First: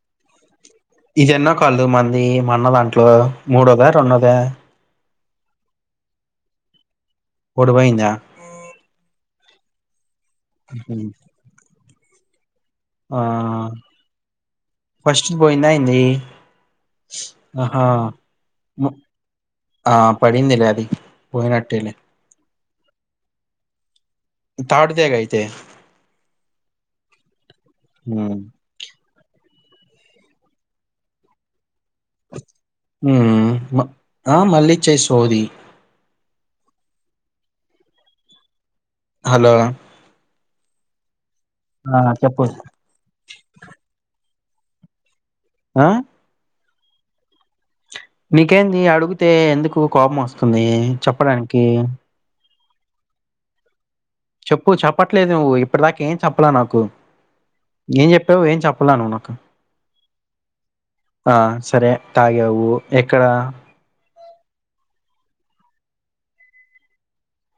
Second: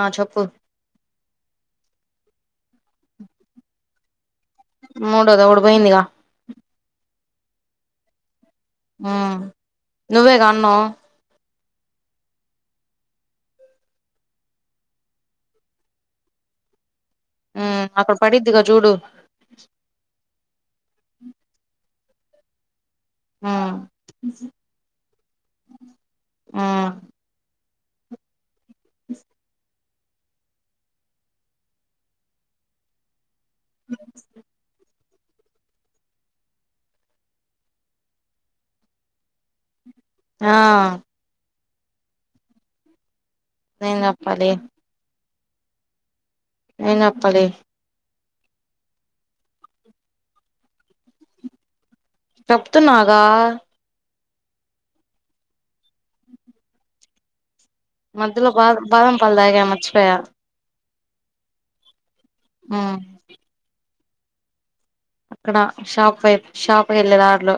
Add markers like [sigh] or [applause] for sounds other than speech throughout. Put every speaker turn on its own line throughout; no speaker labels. ఆ చెప్పు
ఇదేన్నో కాల్ మంది మ అన్న దాంట్లో మూడోదా రెండోదా
మూడోది ఒకటి పోయిందిగా
ఒకటి పోయిందా
ఉమ్మ్ నువ్వేగా అన్నావ్
ఉహు. ఆ ఫస్ట్‌ది పోయిందా ఎంది
ఉమ్
ఆహా
అక్కడ పడిద్దిగా చూడు
ఆ ప పోయిందిలే అది పోయినట్టేలే
ఉమ్మ్
పాడుతేగ అయితే
ఉమ్మ్
హ్మ్
[inaudible]
ఉహ్మ్ ఆ మళ్ళిచ్చై సోది హలో
ఆ
ఆ చెప్పు
ఏం చెప్పాలి
ఆ
ఏం చెప్పాలి
నీకేంది అడుగితే ఎందుకు కోపం వస్తుంది చెప్పడానికి
చెప్తున్నాగా
చెప్పు చెప్పట్లేదు నువ్వు ఇప్పటి దాకా ఏం చెప్పాల నాకు ఏం చెప్పావ్
మధ్యలో
ఏం
బా
చెప్పలే నువ్వు
బాదం
నాకు
పాలు తాగా మర్చిపోయా
ఆ సరే తాగావు
ఉమ్
ఎక్కడ
అక్కడ షాప్ వైప్ షాప్ వెళ్ళే దారిలో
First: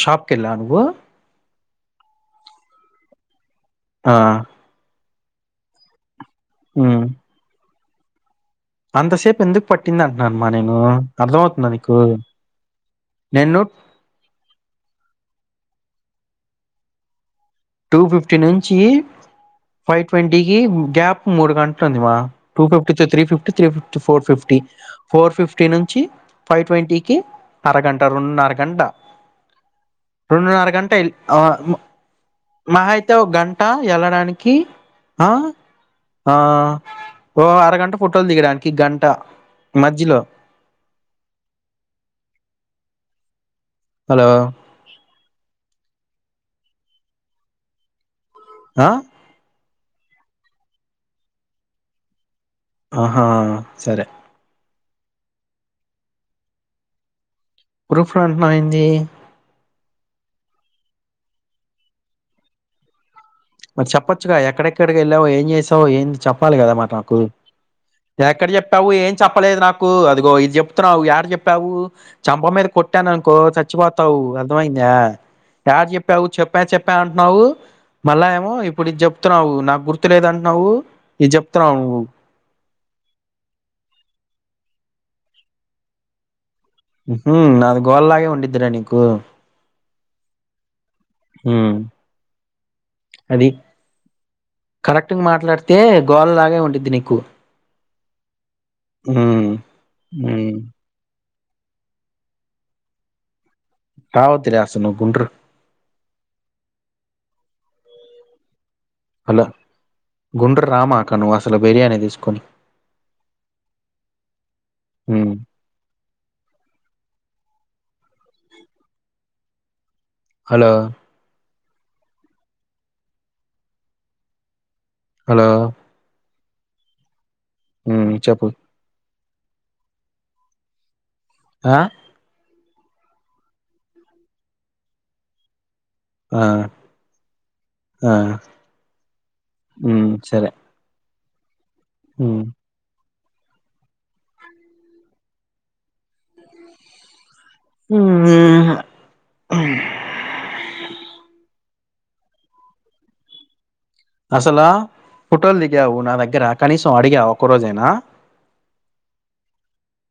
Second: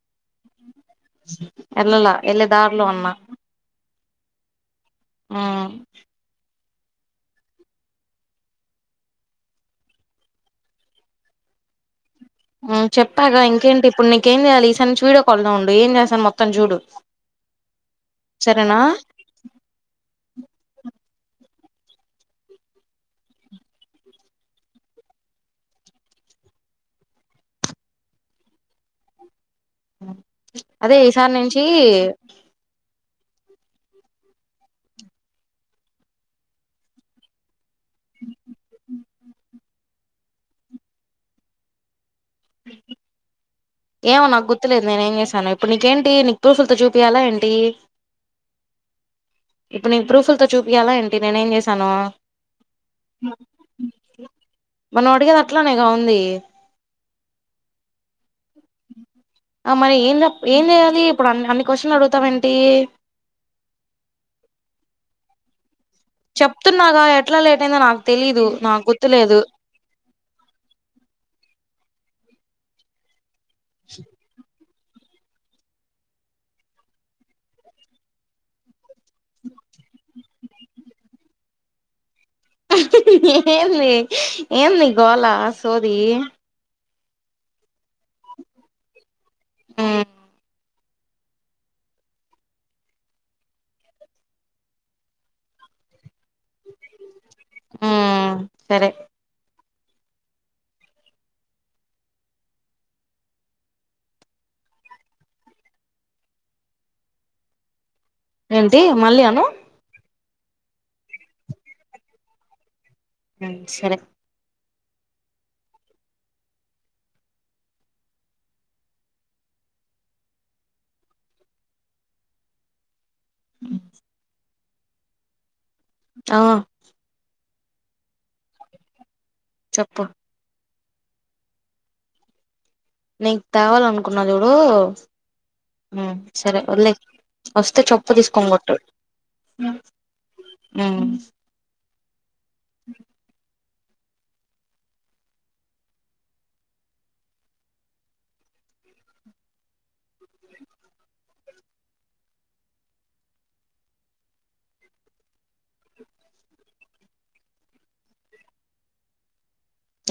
షాప్ కెళ్ళావా నువ్వు
ఎల్లలా ఎలే దార్లో అన్నా
ఆ
ఆ
మ్ అంతసేప్ ఎందుకు పట్టింది అంటున్నానమా నేను అర్థ అవుతుందా నీకు
అ చెప్పాగా
నేను
ఇంకేంటి ఇప్పుడు నీకేం జేయాలి ఈసారి నుంచి వీడియో కాల్లో ఏం చేసాను మొత్తం జూడు
టూ ఫిఫ్టీ నుంచి ఫైవ్ ట్వంటీకి గ్యాప్ మూడు గంట ఉంది మా టూ ఫిఫ్టీ త three fifty three fifty four fifty four fifty నుంచి ఫైవ్ ట్వంటీకి అరగంట రెండున్నర గంట రెండున్నర గంట
అదే
ఎల్
ఈసారి
ఆ
నుంచి
మహా అయితే ఓ గంట ఎళ్ళడానికి ఆ ఆ ఓ అరగంట ఫోటోల్ దిగడానికి గంట మధ్యలో
ఏమో
హలో!
నాకు గుర్తులేదు నేనేం చేశానొ ఇప్పుడ్ నీకేంటి నీకు ప్రూఫ్ల్తో చూపియాలా ఏంటి
ఆ
ఇప్పుడు నెన్ ప్రూఫ్ల్తో చూపియాలా ఏంటి నేనే ఏం చేశానొ
ఆహా సరే
మనం అడిగేది అట్లానే గా ఉంది
ప్రూఫ్లన్టావేంది
ఆ మరి ఏంద ఏం జెయాలి ఇప్పుడు అన్ని క్వశ్చన్లు అడుగుతావేంటి
మరి చెప్పొచ్చుగా ఎక్కడెక్కడికి ఎళ్ళావ్ ఏం జేసావ్ ఏం చెప్పాలి గా
చెప్తున్నాగా
నాకు
ఎట్లా లేట్ అయిందో నాకు తెలీదు
ఎక్కడ
నాకు
చెప్పావు ఏం
గుర్తులేదు
చెప్పలేదు నాకు అదిగో ఇది చెప్తున్నావు యాడ చెప్పావు [unintelligible] యాడ జెప్పావు చెప్పా చెప్పా అంట్న్నావు మళ్ళా ఏమో ఇప్పుడు ఇది జెప్తున్నావు నాకు గుర్తు లేదంటన్నావు ఇది జెప్తున్నావు నువ్వు
హహహహహ ఏంది ఏం నీ గోలా సోదీ
మ్హ్ అది గోల్లాగే ఉండిద్దిలే నీకు
మ్మ్
మ్ అది కరెక్ట్గమాట్లాడితే గోళ్ లాగే ఉండిద్ది నీకు
మ్మ్ సరే
మ్ మ్ రావొద్దు లె అసల్ ను గుంట్రు
ఏంటి మళ్ళీ అను
గుంట్ర్ రామాక నువ్వు అసలు బిర్యానీ దిస్కొని
మ్ సరే
మ్ హలో
మ్
హలో
ఆ
మ్ చెప్పు
చెప్పు
ఆ
నీక్ తేవాలనుకున్నా జూడు ఊ
ఆ!
సరే ఒదిలే ఒస్తే
ఆ!
[unintelligible] మ్
మ్ మ్ అసలా పుటోలు దిగావు నా దగ్గర కనీసం అడిగావ ఒక్క రోజైనా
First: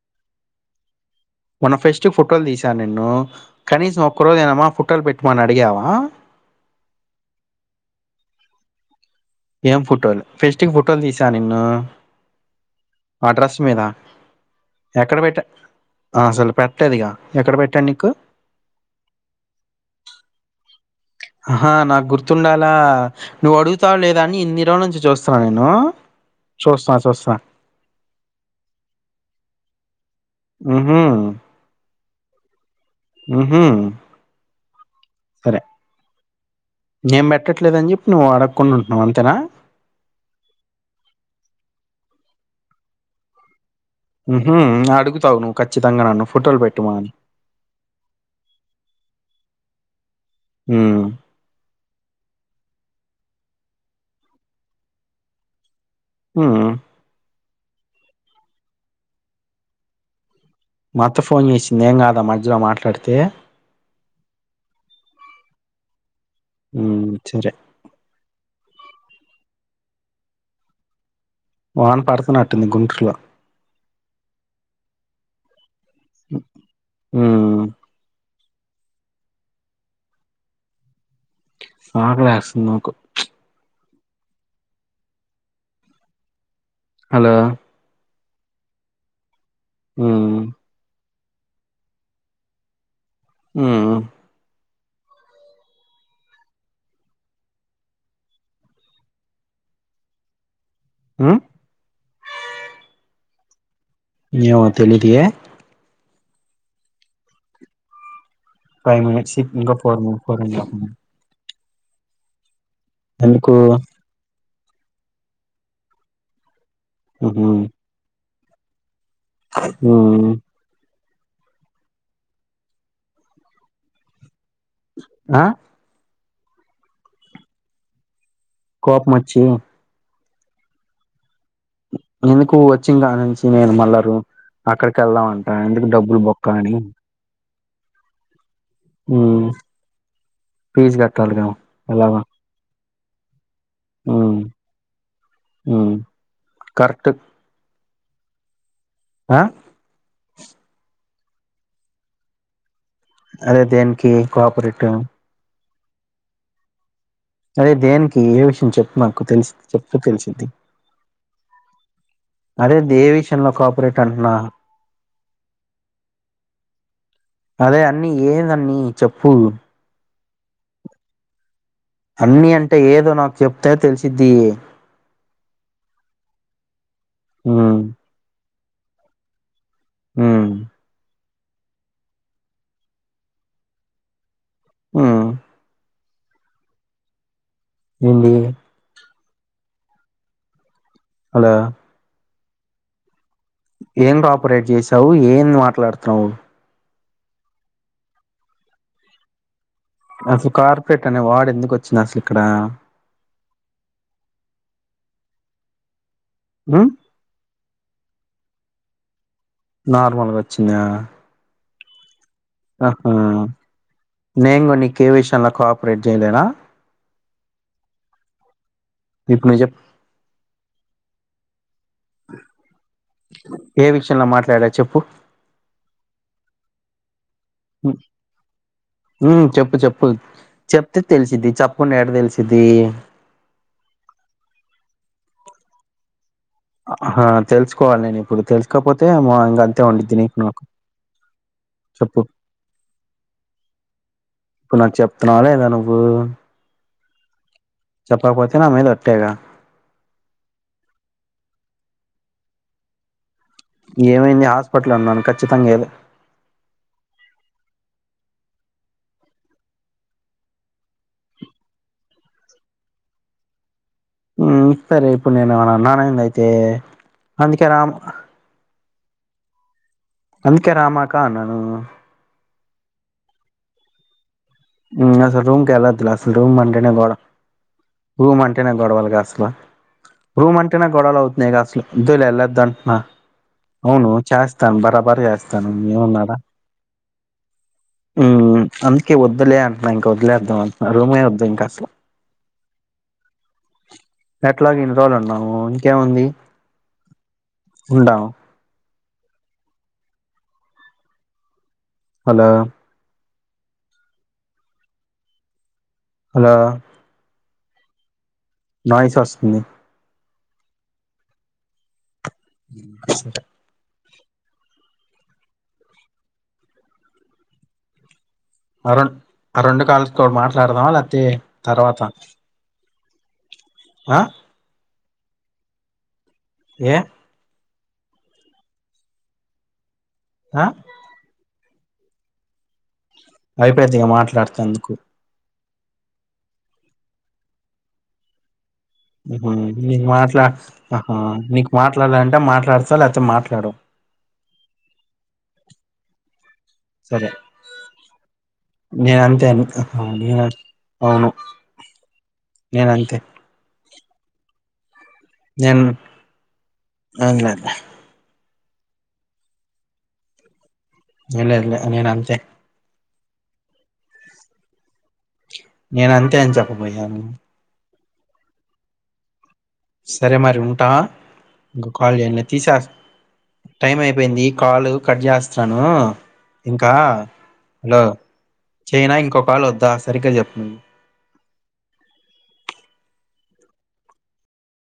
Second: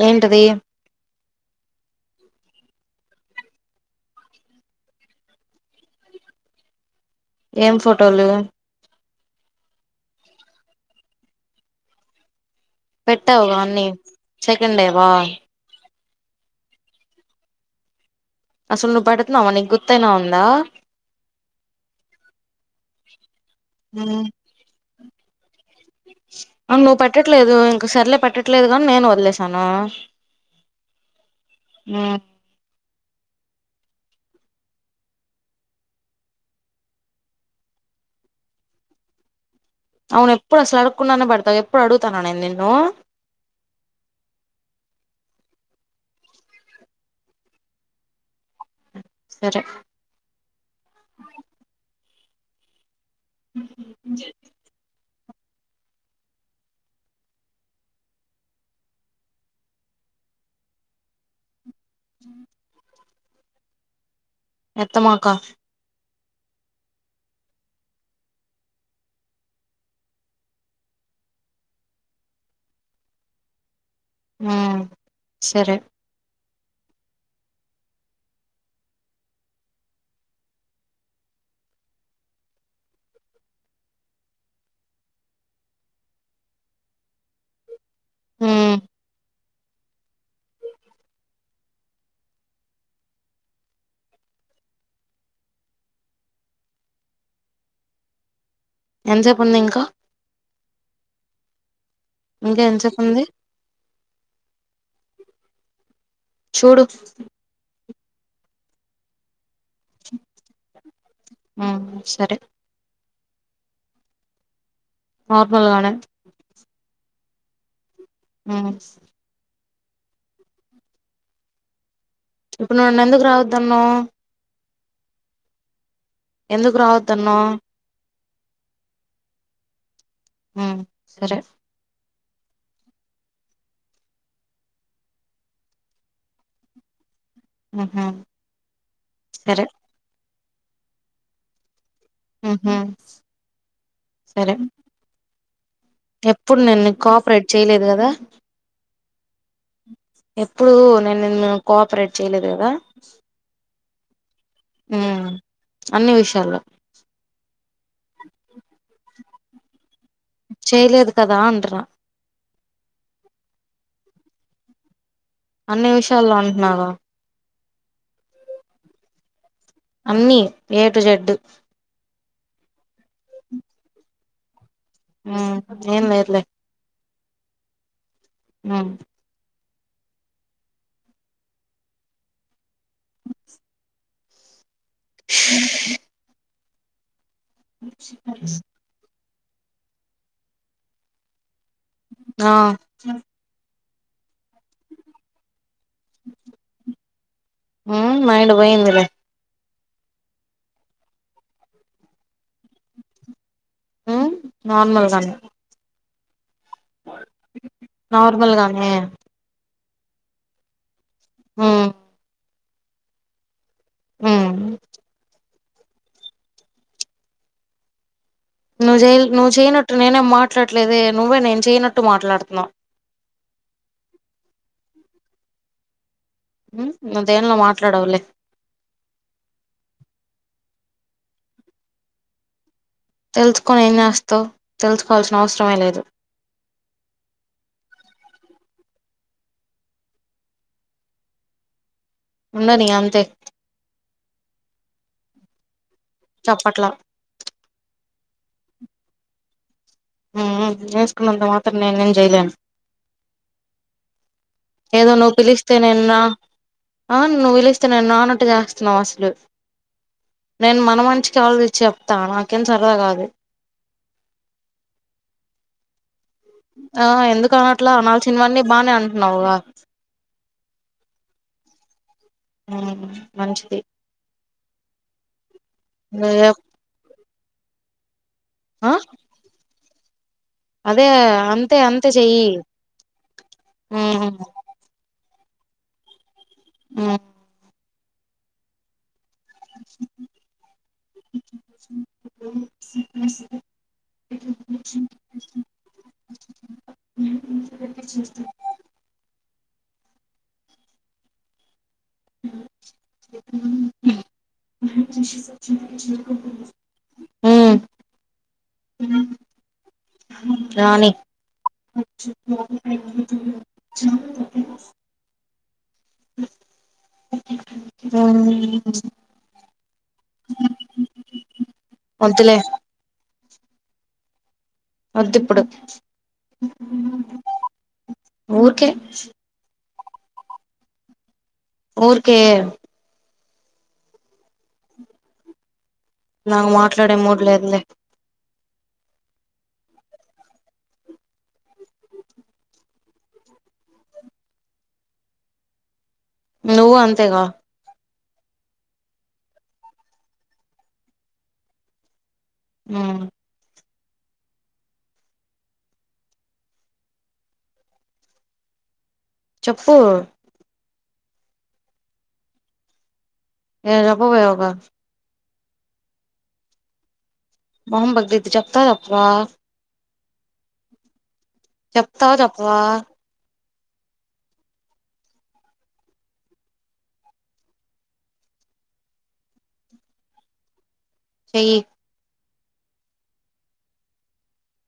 ఏంటిది
మొన్న ఫెస్ట్ ఫుటోలు తీసాను నిన్ను కనీసం ఒక్క రోజ ఐనా ఫుటోల్ పెట్టుమని అడిగావా
ఏం ఫోటోలు
ఏం ఫుటోలు ఫెస్టిక్ ఫుటోలు తీసా నిన్ను
పెట్టావుగా
అడ్రస్ మీద
అన్ని సెకండ్ డేవా
ఎక్కడ పెట్ట అసలు పెట్టలేదుగా ఎక్కడ పెట్టాను నీకు
అసలు నువ్వు పెడుతున్నావ నీకు గుర్తయినా ఉందా
ఆహా నాకు గుర్తుండాలా నువ్వు అడుగుతావ లేదా అని ఇన్ని రోజుల నుంచి చూస్తున్నా నేను
అవును
చూస్తున్నా.
నువ్వు
చూస్తున్నా.
పెట్టట్లేదు ఇంక సర్లే పెట్టట్లేదు గా అని నేను వదిలేసాను
హ్మ్ హ్మ
నా
హ్మ్ హ్మ సరే నేన్ పెట్టట్లేదని చెప్పి నువ్వు అడక్కుని ఉంటున్నావు అంతేనా
అవును ఎప్పుడు అసలు అడుగకుండానే పెడతావ్ ఎప్పుడు అడుగుతాన నేను నిన్ను
హ్మ్మ్ అడుగుతావు నువ్వు ఖచ్చితంగా నన్ను ఫొటోలు పెట్టమని
సరే
హ్మ
ఏం చేస్
హ్మ మా అత్త ఫోన్ చేసింది ఏం కాదా మధ్యలో మాట్లాడితే
ఎత్తమాకా
హ్మ సరే వాన్ పడుతునట్టు ఉంది గుంటురులో
ఆ సరే
హ్మ ఆకెళ్తేస్తుంది నాకు హలో
హ్మ్
హు హ్మ్
ఎంత సేపు ఉంది ఇంకా
హ్మ్
ఇంకా ఎంత సేపుంది
ఏమో తెలిదు యే
చూడు
ఫైవ్ మినట్స్ ఇంకా ఫోర్ అండఫ్ మిన్
హ్మ సరే
ఎందుకు
అకిలికలే
ఉహు
హ్మ్
హ్మ్ హ్మ
ఇప్పుడు నన్నేందుకు రావద్దన్నవ్
ఆ
ఎందుకు రావద్దన్నవ్
కోపం మచ్చి
హ్మ సరే
ఎందుకు వచ్చి ఇంకా నుంచి నేను మల్లరు అక్కడికెల్దామంటా ఎందుకు డబ్బులు బొక్క అని
హ్మ్ హ్మ
ఊ పీజ్ కట్టాలిగా ఎలాగో
ఉహు
ఉమ్
సరే
ఉమ్
ఎప్పుడు నేన్ నిక్
కరెక్ట్
కోఆపరేట్ చెయలేదు గదా
ఆ
ఎప్పుడు నేన్ నిన్ కోఆపరేట్ చేయలేదు గదా
అదే దేన్కి కోపరేటివ్
ఉమ్ అన్ని విషయాల్లో
అదే దేనికి ఏ విషయం చెప్పు నాకు తెలిసి తెలిసింది
చేయలేదు కదా అంటున్నా
అదే దే విషయంలో కోఆపరేట్ న్నా
అన్ని విషయాల్లో అంటున్నాను
అదే అన్నీ ఏదన్నీ చెప్పు
అన్నీ ఏటు జడ్డు
అన్నీ అంటే ఏదో నాకు చెప్తే తెలిసిద్ధి
ఉ ఏం లేదులే
ఉ
ఊ
ఉ ఉమ్ ఏంది అదా
ఆ
ఏం రాపరేటివ్ చేసావు ఏం మాట్లాడుతున్నావు
ఊ మైండ్ వోయిందిలే
అసలు కార్పరేట్ అనే వాడ ఎందుకు వచ్చింది అసలు ఇక్కడ
నార్మల్గానే
ఊ
నార్మల్గానే
నార్మల్గా వచ్చిందా
ఆ
ఆహా నెంగూడ నీకే విషంలా రేడ్ లేనా
నువ్వు నువ్వు చేయనట్టు నేనేం మాట్లాడలేదే నువ్వే నేను చేయనట్టు మాట్లాడుతున్నా
ఏ విషయంలో మాట్లాడచ్చ
ఉమ్ నువ్వు దేనిలో మాట్లాడవులే
చెప్పు చెప్పు చెప్పు అ తెలిసిది చప్పుకుడా ఏడ తెలిసిది
తెలుసుకొని ఏనాస్తో తెలుసుకోవాల్సిన అవసరమే లేదు
ఆ తెలుసుకోవాలి నేను ఇప్పుడు తెలుసుకోకపోతే మా ఇం అంతే ఉండిది నీకు నాకు చెప్పు
ఉండ న అంతే
ఇప్పుడు నాకు చెప్తున్నాాలేదను
చప్పట్లా
చెప్పకపోతే నా మీదొట్టేగా ఇక
చేేసుకున్నంత మాత్రం నేను నేను చేయలేను
ఏమంది
ఏదో నువ్వు పిలిస్తే నే ఆ నువ్వు పిలిస్తే నే నా అట్ చేస్తున్నాం అసలు నేను మన మంచికే ఆలోచించి చెప్తా నాకేం సరదా కాదు
హు సరే ఇప్పుడు నేను ఏమన్నా అన్నానా ఏంది
ఆ ఎందుకు అనట్లే అనాల్సిన అవన్నీ బానే అంటున్నావు గా
అందుకే రామాకా అన్నను
హు మంచిది
హు అసలు రూమ్ కెల్లోద్దురా అసలు
నువ్వే
రూమ్ అంటేనే గోల రూమ్ అంటేనే
ఆ
గొడవలుగా అసలు రూమ్ అంటేనే
అదే
గొడవలు అవుతున్నాయి
అంతే
అస్సలు
అంతే
వద్దు లే
చెయ్యి
వెళ్ళదు అంటున్నా అవును
మ్మ్
చేస్తాను బరాబరి చేస్తాను ఏమున్నాడా
హు
హు అందుకే వద్దులే అంటున్నా ఇంక వదిలేద్దాం అంటున్నా రూమే వద్దు ఇంకా అసలు
[unintelligible]
ఎట్లాగ ఇన్ని రోజులు ఉన్నాము ఇంకేముంది ఉందాము హలో
[unintelligible]
హలో
[unintelligible]
నాయస్ వస్తుంది
రానీ [unintelligible] చూడు దగ్గరకు వస్తుంది [unintelligible]
అరుణ్ రెండు కాలుతో మాట్లాడుదామా లేకపోతే తర్వాత
వద్దులే
ఆహ
వద్దు ఇప్పుడు
ఏ
ఊరికే
ఆహ
ఊరికే
అయిపోయింది గా మాట్లాడుతందుకు
నాకు మాట్లాడే మూడు లేదు లే
హు నీ మాట్లా ఆహా నీకు మాట్లాడాలంటే మాట్లాడుతావ్ లేకపోతే మాట్లాడవు
నువ్వు
సరే
అంతేగా
నేను అంతే అను నేను అవును నేను అంతే
మ్
నేన్ ఏం లేదులే
చెప్పు
ఏం లేదులే నేను అంతే
ఏ [unintelligible]
నేన అంతే అని చెప్పబోయాను
మొహం బగలిద్ది చెప్తావా చెప్పవా
సరే మరి ఉంటా ఇంకా కాల్
చెప్తావా
చేయనా తీసా
చెప్పవా
టైం అయిపోయింది కాల్ కట్ చేస్తున్నాను ఇంకా హలో చైనా ఇంకో కాల్ వద్దా సరిగ్గా చెప్పను
చేయి